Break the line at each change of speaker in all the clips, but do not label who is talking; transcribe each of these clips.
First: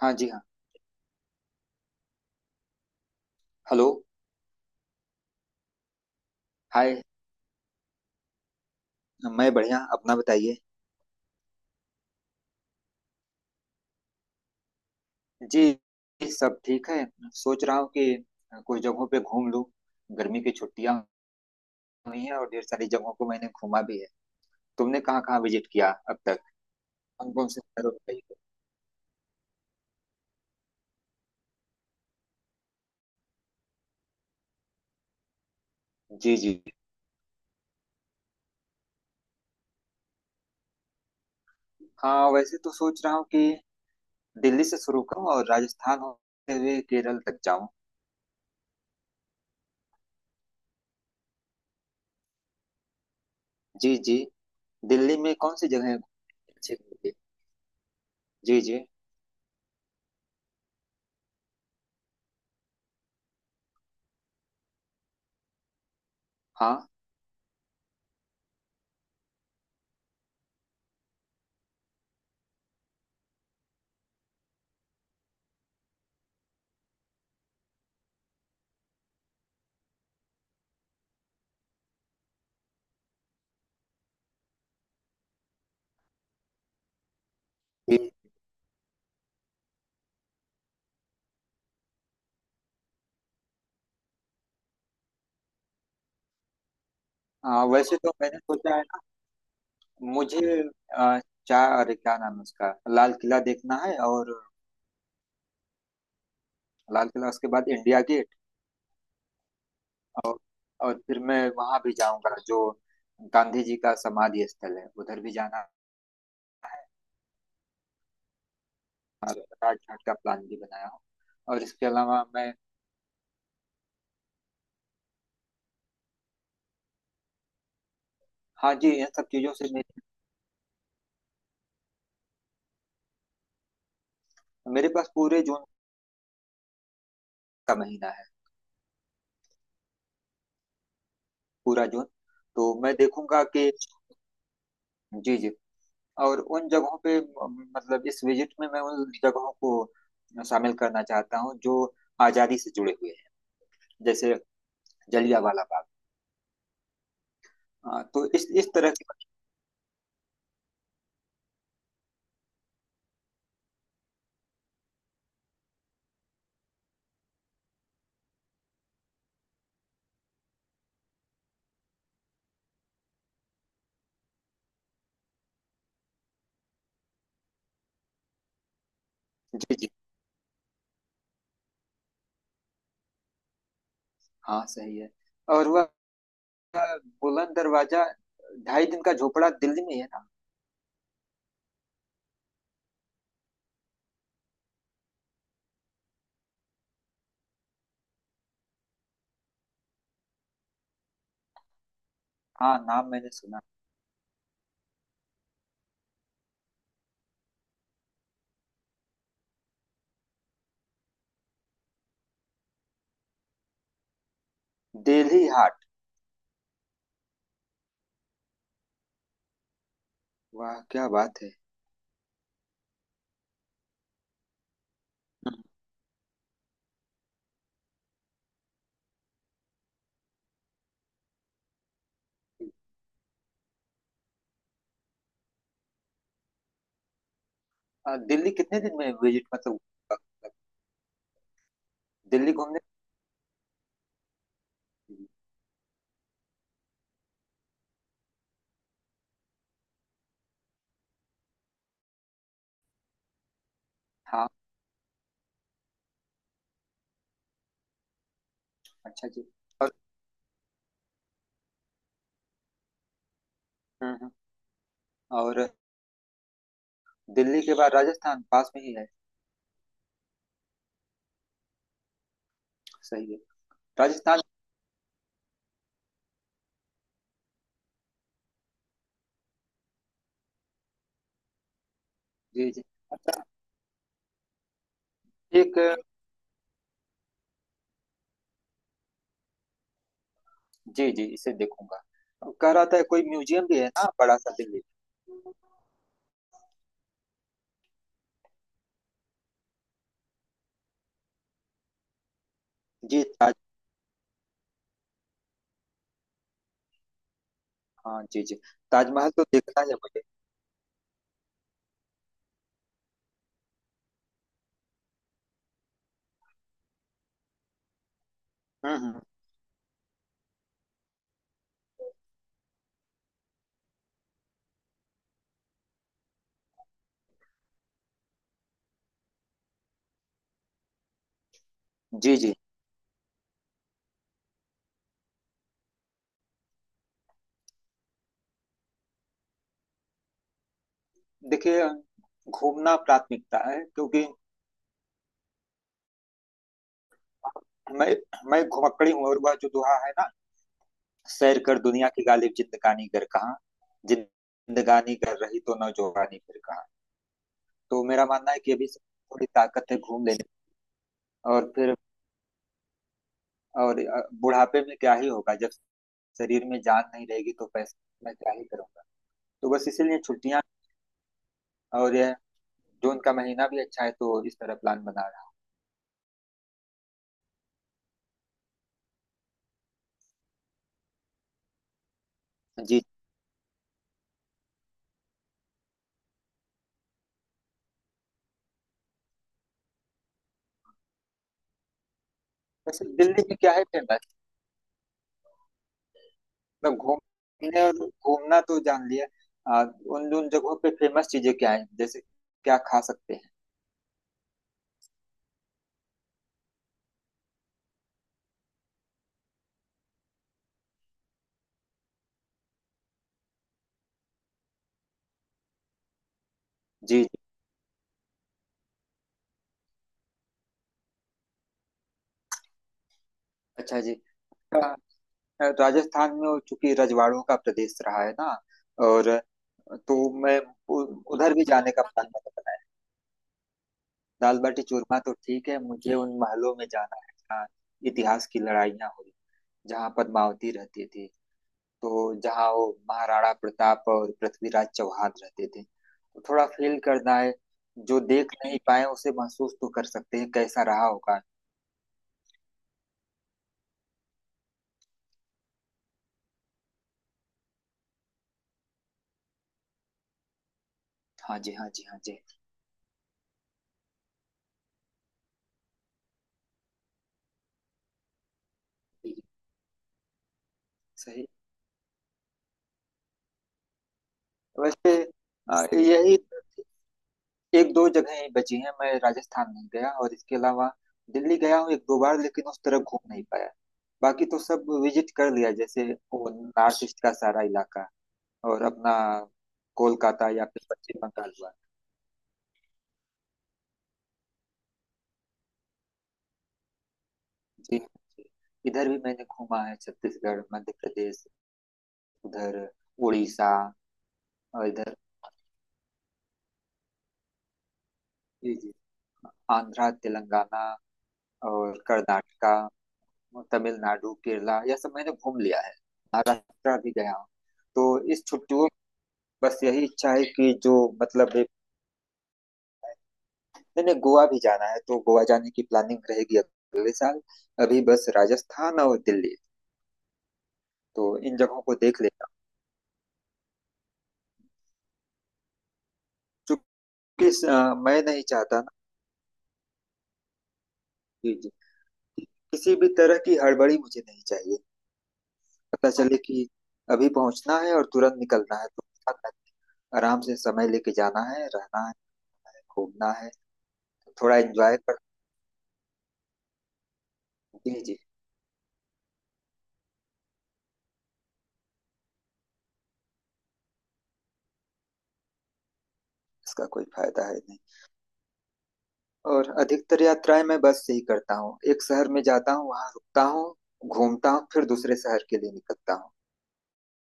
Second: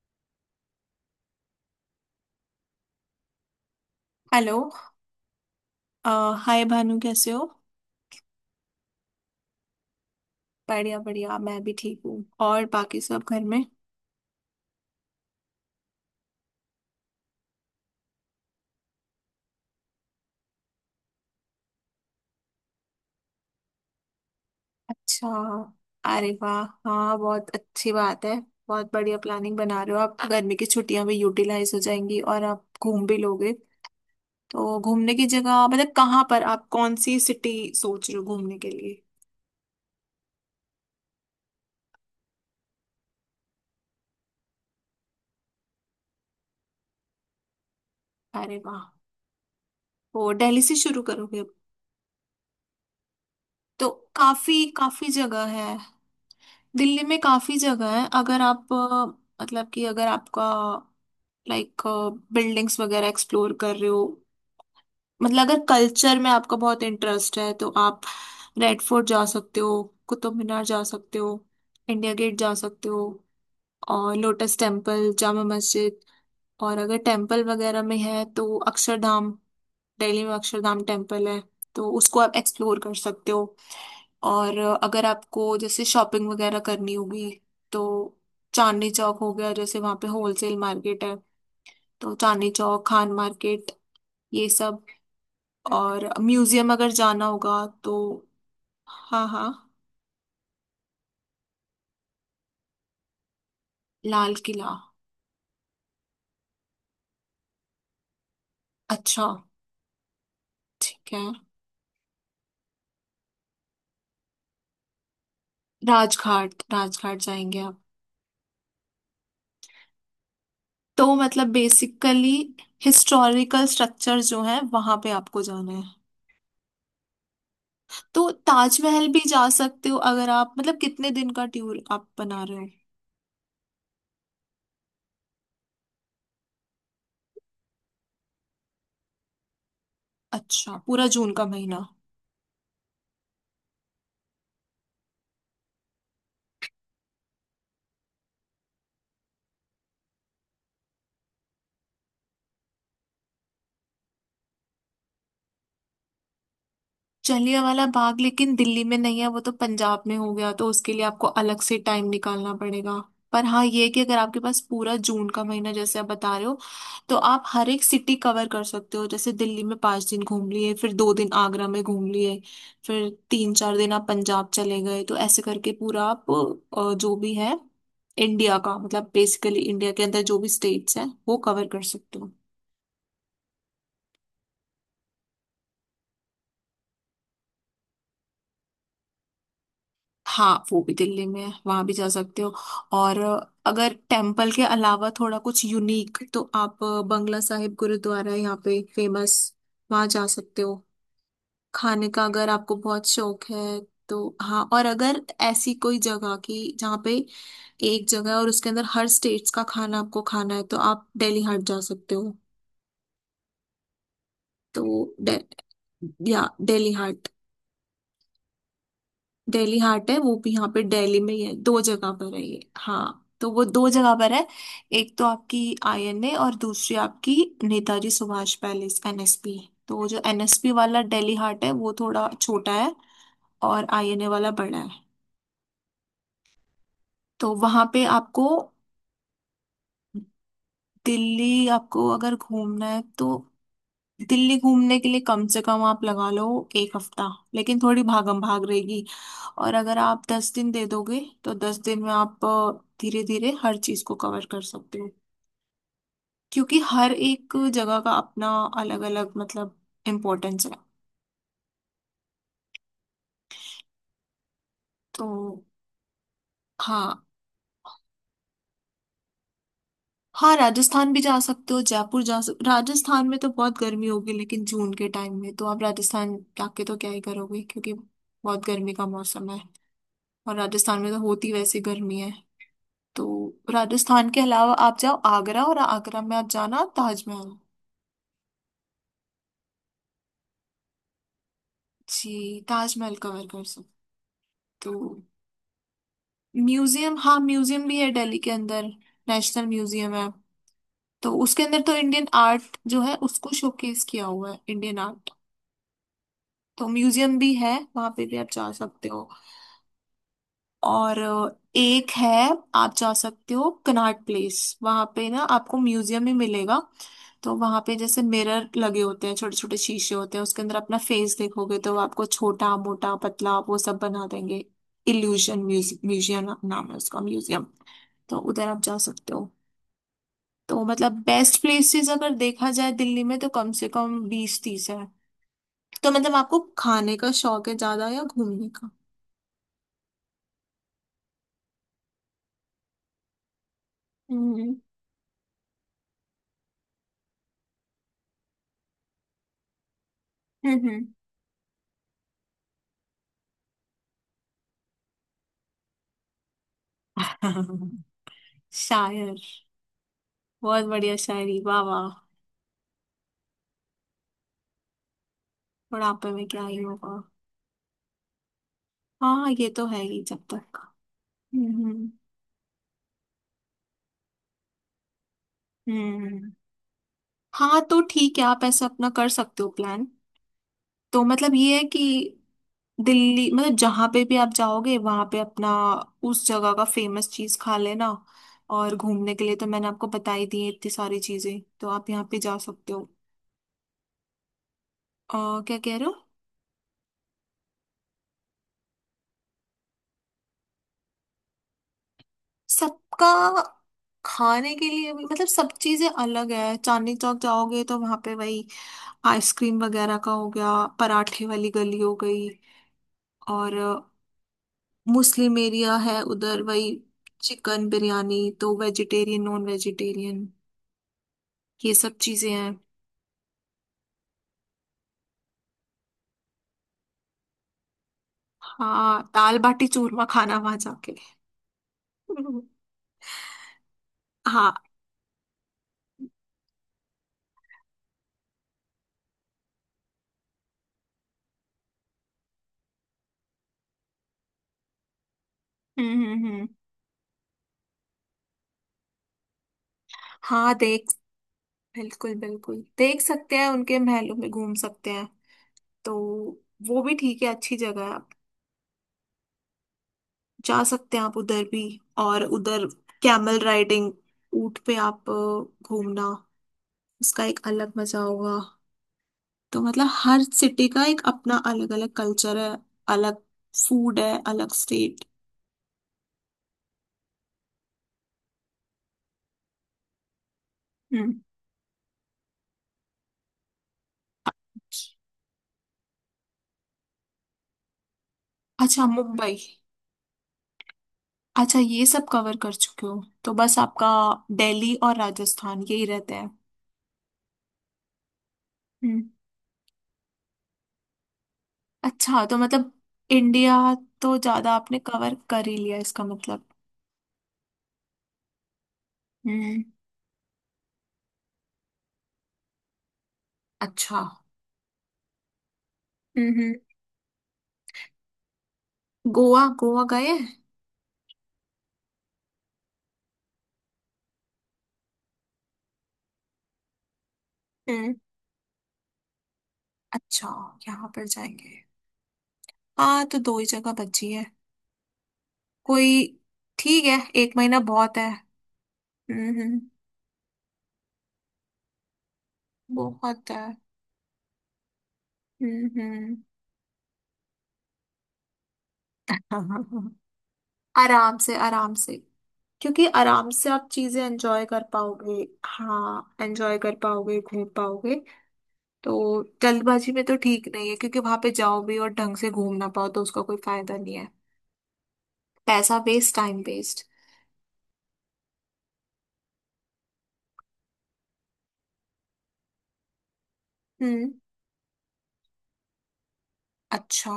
हाँ जी हाँ। हेलो।
हेलो। अ, हाय भानु
हाय।
कैसे हो।
मैं बढ़िया, अपना बताइए।
बढ़िया बढ़िया, मैं भी ठीक हूँ। और बाकी सब घर में?
जी सब ठीक है। सोच रहा हूँ कि कुछ जगहों पे घूम लूँ। गर्मी की छुट्टियां हुई हैं और ढेर सारी जगहों को मैंने घूमा भी है। तुमने कहाँ
अच्छा,
कहाँ विजिट किया अब
अरे
तक?
वाह, हाँ
कौन कौन
बहुत
से
अच्छी
शहरों पे गई
बात है। बहुत बढ़िया प्लानिंग बना रहे हो आप, गर्मी की छुट्टियां भी यूटिलाइज हो जाएंगी और आप घूम भी लोगे। तो घूमने की जगह मतलब
हो?
कहाँ
जी
पर
जी।
आप कौन सी सिटी सोच रहे हो घूमने के लिए?
हाँ वैसे तो सोच रहा हूँ कि दिल्ली से शुरू करूँ और राजस्थान होते हुए केरल तक जाऊँ।
अरे वाह, वो दिल्ली से शुरू करोगे अब, तो
जी जी।
काफी काफी
दिल्ली में
जगह
कौन सी
है।
जगह अच्छी
दिल्ली
होगी?
में काफी जगह है। अगर
जी
आप
जी।
मतलब कि अगर आपका लाइक बिल्डिंग्स वगैरह एक्सप्लोर कर रहे हो, मतलब अगर कल्चर में आपका बहुत
हाँ
इंटरेस्ट है, तो आप रेड फोर्ट जा सकते हो, कुतुब मीनार जा सकते हो, इंडिया गेट जा सकते हो, और लोटस टेम्पल, जामा मस्जिद। और अगर टेम्पल वगैरह में है तो अक्षरधाम, दिल्ली में अक्षरधाम टेम्पल है, तो उसको आप एक्सप्लोर कर सकते हो। और अगर आपको जैसे शॉपिंग वगैरह करनी होगी तो
जी।
चांदनी चौक हो गया, जैसे वहाँ पे होलसेल मार्केट है। तो चांदनी चौक, खान मार्केट, ये सब। हम्म, और म्यूजियम अगर जाना
हाँ
होगा तो।
वैसे तो मैंने सोचा है
हाँ हाँ।
मुझे अ, चार, अरे क्या नाम है उसका, लाल किला देखना है।
लाल
और
किला।
लाल किला उसके बाद इंडिया गेट।
अच्छा।
और और
ठीक
फिर
है।
मैं वहां भी जाऊंगा जो गांधी जी का समाधि स्थल है, उधर भी जाना।
राजघाट, राजघाट जाएंगे आप।
राज घाट का प्लान भी बनाया हूँ।
तो मतलब
और इसके अलावा
बेसिकली
मैं,
हिस्टोरिकल स्ट्रक्चर जो है वहां पे आपको जाना है, तो
हाँ जी इन
ताजमहल भी
सब
जा
चीजों से,
सकते हो।
मेरे,
अगर आप मतलब कितने दिन का टूर आप बना रहे हो?
मेरे पास पूरे जून का महीना है।
अच्छा पूरा जून का महीना।
पूरा जून। तो मैं देखूंगा कि, जी जी, और उन जगहों पे मतलब इस विजिट में मैं उन जगहों को शामिल करना चाहता हूँ जो आजादी से जुड़े हुए हैं। जैसे जलियांवाला बाग।
जलियांवाला
हाँ
बाग
तो इस
लेकिन
इस
दिल्ली
तरह
में
की।
नहीं है, वो तो पंजाब में हो गया, तो उसके लिए आपको अलग से टाइम निकालना पड़ेगा। पर हाँ ये है कि अगर आपके पास पूरा जून का महीना जैसे आप बता रहे हो, तो आप हर एक सिटी कवर कर सकते हो। जैसे दिल्ली में 5 दिन घूम लिए, फिर 2 दिन आगरा में घूम लिए, फिर 3 4 दिन आप पंजाब चले गए। तो ऐसे करके पूरा आप जो भी है इंडिया का, मतलब बेसिकली
जी जी।
इंडिया के अंदर जो भी स्टेट्स हैं वो कवर कर सकते हो।
हाँ सही है। और वह बुलंद दरवाजा, ढाई दिन का झोपड़ा दिल्ली में ही है ना।
हाँ वो भी दिल्ली में है, वहां भी जा सकते हो। और अगर टेम्पल के अलावा थोड़ा कुछ यूनिक, तो आप बंगला साहिब गुरुद्वारा है यहाँ पे फेमस, वहां जा सकते हो। खाने का अगर आपको
हाँ
बहुत
नाम मैंने
शौक
सुना।
है तो। हाँ, और अगर ऐसी कोई जगह की जहाँ पे एक जगह है और उसके अंदर हर स्टेट्स का खाना आपको खाना है, तो आप दिल्ली हाट जा सकते हो। तो
दिल्ली हाट।
या दिल्ली हाट। दिल्ली हाट है, वो भी यहाँ
वाह
पे
क्या
दिल्ली में ही
बात है।
है। दो जगह पर है ये, हाँ तो वो दो जगह पर है। एक तो आपकी
हम्म।
आईएनए और दूसरी आपकी नेताजी सुभाष पैलेस, एनएसपी। तो वो जो एनएसपी वाला दिल्ली हाट है वो थोड़ा छोटा है, और आईएनए वाला बड़ा है। तो वहां पे आपको।
दिल्ली कितने दिन में विजिट मतलब,
दिल्ली आपको अगर
दिल्ली घूमने।
घूमना है तो दिल्ली घूमने के लिए कम से कम आप लगा लो एक हफ्ता, लेकिन थोड़ी भागम भाग रहेगी। और अगर आप 10 दिन दे दोगे, तो 10 दिन में आप धीरे धीरे हर चीज को कवर
हाँ
कर सकते हो, क्योंकि हर एक जगह का अपना अलग
अच्छा
अलग
जी।
मतलब
और
इम्पोर्टेंस है।
हम्म, हम्म।
तो
और
हाँ।
दिल्ली के बाद राजस्थान पास में ही है।
हाँ राजस्थान भी जा सकते हो, जयपुर जा सकते। राजस्थान
सही
में
है।
तो बहुत गर्मी होगी,
राजस्थान।
लेकिन जून के टाइम में तो आप राजस्थान जाके तो क्या ही करोगे, क्योंकि बहुत गर्मी का मौसम है। और राजस्थान में तो होती वैसे गर्मी है।
जी जी। अच्छा।
तो राजस्थान के अलावा आप जाओ आगरा,
एक,
और आगरा में आप जाना ताजमहल।
जी जी इसे देखूंगा।
जी,
कह रहा था
ताजमहल
कोई
कवर कर
म्यूजियम भी है ना
सकते
बड़ा सा दिल्ली।
हो। म्यूजियम, हाँ म्यूजियम भी है दिल्ली के अंदर, नेशनल म्यूजियम है। तो उसके अंदर तो इंडियन आर्ट जो है
जी।
उसको शोकेस किया हुआ है, इंडियन आर्ट। तो म्यूजियम भी है, वहां
हाँ
पे भी
जी
आप
जी,
जा सकते हो।
ताजमहल तो देखना है मुझे।
और एक है, आप जा सकते हो कनॉट प्लेस, वहां पे ना आपको म्यूजियम ही मिलेगा। तो वहां पे जैसे मिरर लगे
हम्म।
होते हैं, छोटे छोटे शीशे होते हैं, उसके अंदर अपना फेस देखोगे तो वो आपको छोटा, मोटा, पतला, वो सब बना देंगे। इल्यूशन म्यूजियम नाम है उसका म्यूजियम। तो उधर आप जा सकते हो। तो मतलब बेस्ट प्लेसेस अगर
जी जी।
देखा जाए दिल्ली में तो कम से कम 20 30 है। तो मतलब आपको खाने का शौक है ज्यादा या घूमने का?
देखिए, घूमना प्राथमिकता है क्योंकि
हम्म
मैं मैं घुमक्कड़ी हूँ। और वह जो दोहा है ना,
हम्म
सैर कर दुनिया की गालिब, जिंदगानी कर कहाँ। जिंदगानी कर रही तो न, जोगानी फिर कहाँ। तो
हम्म।
मेरा मानना है कि अभी से
शायर,
थोड़ी ताकत है घूम लेने की।
बहुत बढ़िया शायरी,
और
वाह
फिर
वाह।
और बुढ़ापे में क्या ही होगा, जब
बुढ़ापे में क्या
शरीर
ही
में जान
होगा।
नहीं रहेगी तो पैसे मैं क्या ही करूंगा।
हाँ ये
तो
तो
बस
है
इसीलिए
ही। जब
छुट्टियां।
तक। हम्म
और यह जून का महीना भी अच्छा है, तो इस तरह प्लान बना रहा
हम्म। हाँ तो ठीक है, आप ऐसा अपना कर सकते हो प्लान। तो मतलब ये है कि
हूँ। जी।
दिल्ली, मतलब जहाँ पे भी आप जाओगे वहाँ पे अपना उस जगह का फेमस चीज खा लेना। और घूमने के लिए तो मैंने आपको बता ही दी है इतनी सारी चीजें, तो आप यहाँ पे जा सकते
वैसे
हो।
दिल्ली में क्या है फेमस?
क्या कह रहे हो?
मतलब घूमने, और घूमना तो जान लिया। उन उन जगहों पे फेमस चीजें क्या है, जैसे क्या खा
सबका
सकते हैं?
खाने के लिए भी मतलब सब चीजें अलग है। चांदनी चौक जाओगे तो वहां पे वही आइसक्रीम वगैरह का हो गया, पराठे वाली गली हो गई, और मुस्लिम एरिया है उधर, वही
जी जी।
चिकन बिरयानी, तो वेजिटेरियन, नॉन वेजिटेरियन, ये सब चीजें हैं।
अच्छा जी। अ, राजस्थान में वो चूंकि रजवाड़ों का प्रदेश रहा है ना,
हाँ
और
दाल बाटी
तो
चूरमा खाना
मैं
वहां जाके।
उधर भी जाने का प्लान मैंने बनाया है। दाल
हाँ
बाटी चूरमा तो ठीक है, मुझे उन महलों में जाना है जहाँ इतिहास की लड़ाइयाँ हुई, जहाँ पद्मावती रहती थी। तो जहाँ वो महाराणा प्रताप और पृथ्वीराज चौहान रहते थे,
हम्म
तो
हम्म
थोड़ा
हम्म।
फील करना है। जो देख नहीं पाए उसे महसूस तो कर सकते हैं
हाँ
कैसा रहा
देख,
होगा।
बिल्कुल बिल्कुल देख सकते हैं, उनके महलों में घूम सकते हैं। तो वो भी ठीक है, अच्छी जगह है, जा सकते हैं आप
हाँ
उधर
जी
भी।
हाँ जी हाँ जी।
और उधर कैमल राइडिंग, ऊंट पे आप घूमना, उसका एक अलग मजा होगा। तो मतलब हर सिटी का एक
सही।
अपना अलग अलग कल्चर है, अलग फूड है, अलग
वैसे
स्टेट।
यही एक दो जगह ही बची हैं, मैं राजस्थान नहीं गया। और इसके अलावा
हम्म,
दिल्ली गया हूँ एक दो बार लेकिन उस तरफ घूम नहीं पाया। बाकी तो सब विजिट कर लिया, जैसे वो नॉर्थ ईस्ट का सारा इलाका। और
अच्छा,
अपना
मुंबई।
कोलकाता या फिर पश्चिम बंगाल हुआ।
अच्छा ये सब कवर कर चुके हो, तो बस आपका दिल्ली और राजस्थान यही रहते हैं।
जी जी। इधर भी
हम्म,
मैंने घूमा है, छत्तीसगढ़ मध्य प्रदेश,
अच्छा तो
उधर
मतलब
उड़ीसा।
इंडिया तो ज्यादा
और
आपने
इधर
कवर कर ही लिया, इसका मतलब।
जी जी
हम्म,
आंध्रा तेलंगाना और कर्नाटका
अच्छा।
तमिलनाडु केरला, यह सब मैंने घूम लिया है। महाराष्ट्र भी गया हूँ। तो इस छुट्टियों में
गोवा,
बस
गोवा
यही
गए
इच्छा है
हैं?
कि जो, मतलब मैंने गोवा भी जाना है तो गोवा जाने की प्लानिंग रहेगी अगले साल। अभी
हम्म,
बस राजस्थान और दिल्ली,
अच्छा, यहाँ
तो
पर
इन
जाएंगे।
जगहों को देख लेता हूँ।
हाँ तो दो ही जगह बची है, कोई, ठीक है,
चूंकि
एक महीना बहुत
मैं
है।
नहीं चाहता ना,
हम्म हम्म,
जी, किसी भी तरह
बहुत
की
है।
हड़बड़ी मुझे नहीं चाहिए। पता
हम्म।
चले कि अभी पहुंचना है और तुरंत निकलना है तो ऐसा नहीं। आराम से समय लेके
आराम
जाना
से,
है,
आराम
रहना है,
से, क्योंकि
घूमना
आराम
है,
से आप चीजें
थोड़ा
एंजॉय कर
एंजॉय कर।
पाओगे, हाँ एंजॉय कर पाओगे, घूम
जी
पाओगे।
जी।
तो जल्दबाजी में तो ठीक नहीं है, क्योंकि वहां पे जाओ भी और ढंग से घूम ना पाओ तो उसका कोई फायदा नहीं है। पैसा वेस्ट, टाइम
इसका कोई
वेस्ट।
फायदा है नहीं। और अधिकतर यात्राएं मैं बस से ही करता हूँ, एक शहर में जाता हूँ वहां रुकता हूँ,
हम्म,
घूमता हूँ फिर दूसरे शहर के लिए निकलता हूँ।
अच्छा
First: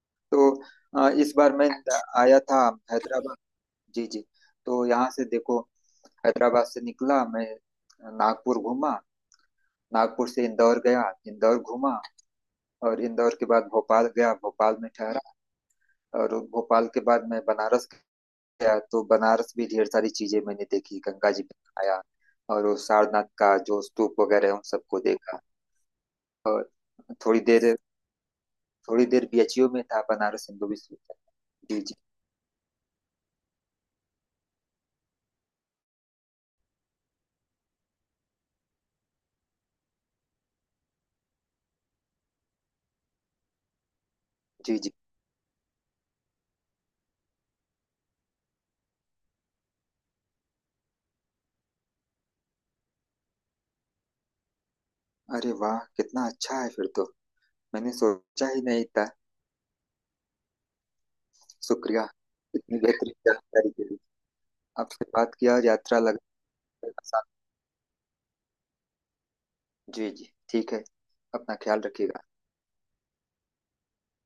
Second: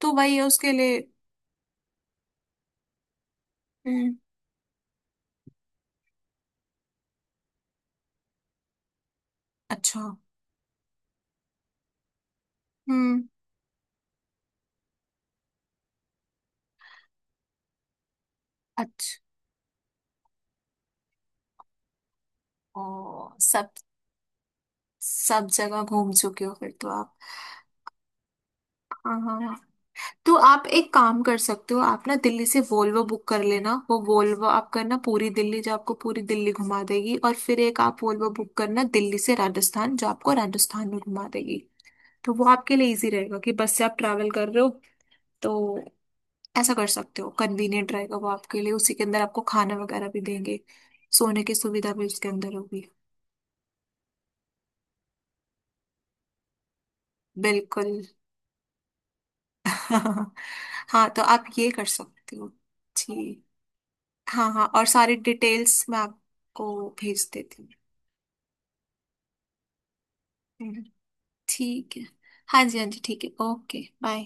तो वही
तो
है उसके लिए।
इस बार मैं आया था हैदराबाद। जी
हम्म,
जी। तो यहाँ से देखो, हैदराबाद से निकला मैं, नागपुर घूमा,
अच्छा।
नागपुर से इंदौर गया, इंदौर घूमा, और
हम्म,
इंदौर के बाद भोपाल गया, भोपाल में ठहरा। और भोपाल के बाद मैं बनारस गया, तो
अच्छा।
बनारस भी ढेर सारी चीजें मैंने देखी, गंगा जी में आया, और वो
ओ,
सारनाथ का
सब,
जो स्तूप वगैरह है, उन सबको देखा।
सब जगह घूम चुके हो
और
फिर तो आप।
थोड़ी देर थोड़ी
हाँ
देर
हाँ हाँ।
बीएचयू में था,
तो
बनारस
आप
हिंदू
एक काम कर सकते
विश्वविद्यालय।
हो,
जी जी।
आप ना दिल्ली से वोल्वो बुक कर लेना, वो वोल्वो आप करना पूरी दिल्ली, जो आपको पूरी दिल्ली घुमा देगी। और फिर एक आप वोल्वो बुक करना दिल्ली से राजस्थान, जो आपको राजस्थान में घुमा देगी। तो वो आपके लिए इजी रहेगा कि बस से आप ट्रैवल कर रहे हो।
जी जी।
तो ऐसा कर सकते हो, कन्वीनियंट रहेगा वो आपके लिए, उसी के अंदर आपको खाना वगैरह भी देंगे, सोने की सुविधा भी उसके अंदर होगी।
अरे वाह कितना अच्छा है फिर तो, मैंने
बिल्कुल।
सोचा ही नहीं था।
हाँ तो आप ये कर
शुक्रिया
सकते हो।
इतनी बेहतरीन
जी,
जानकारी के लिए।
हाँ हाँ, और
आपसे
सारी
बात किया
डिटेल्स मैं
यात्रा
आपको
लगा।
भेज देती हूँ।
जी जी ठीक है।
हम्म,
अपना ख्याल
ठीक है।
रखिएगा।
हाँ जी, हाँ जी, ठीक है, ओके बाय।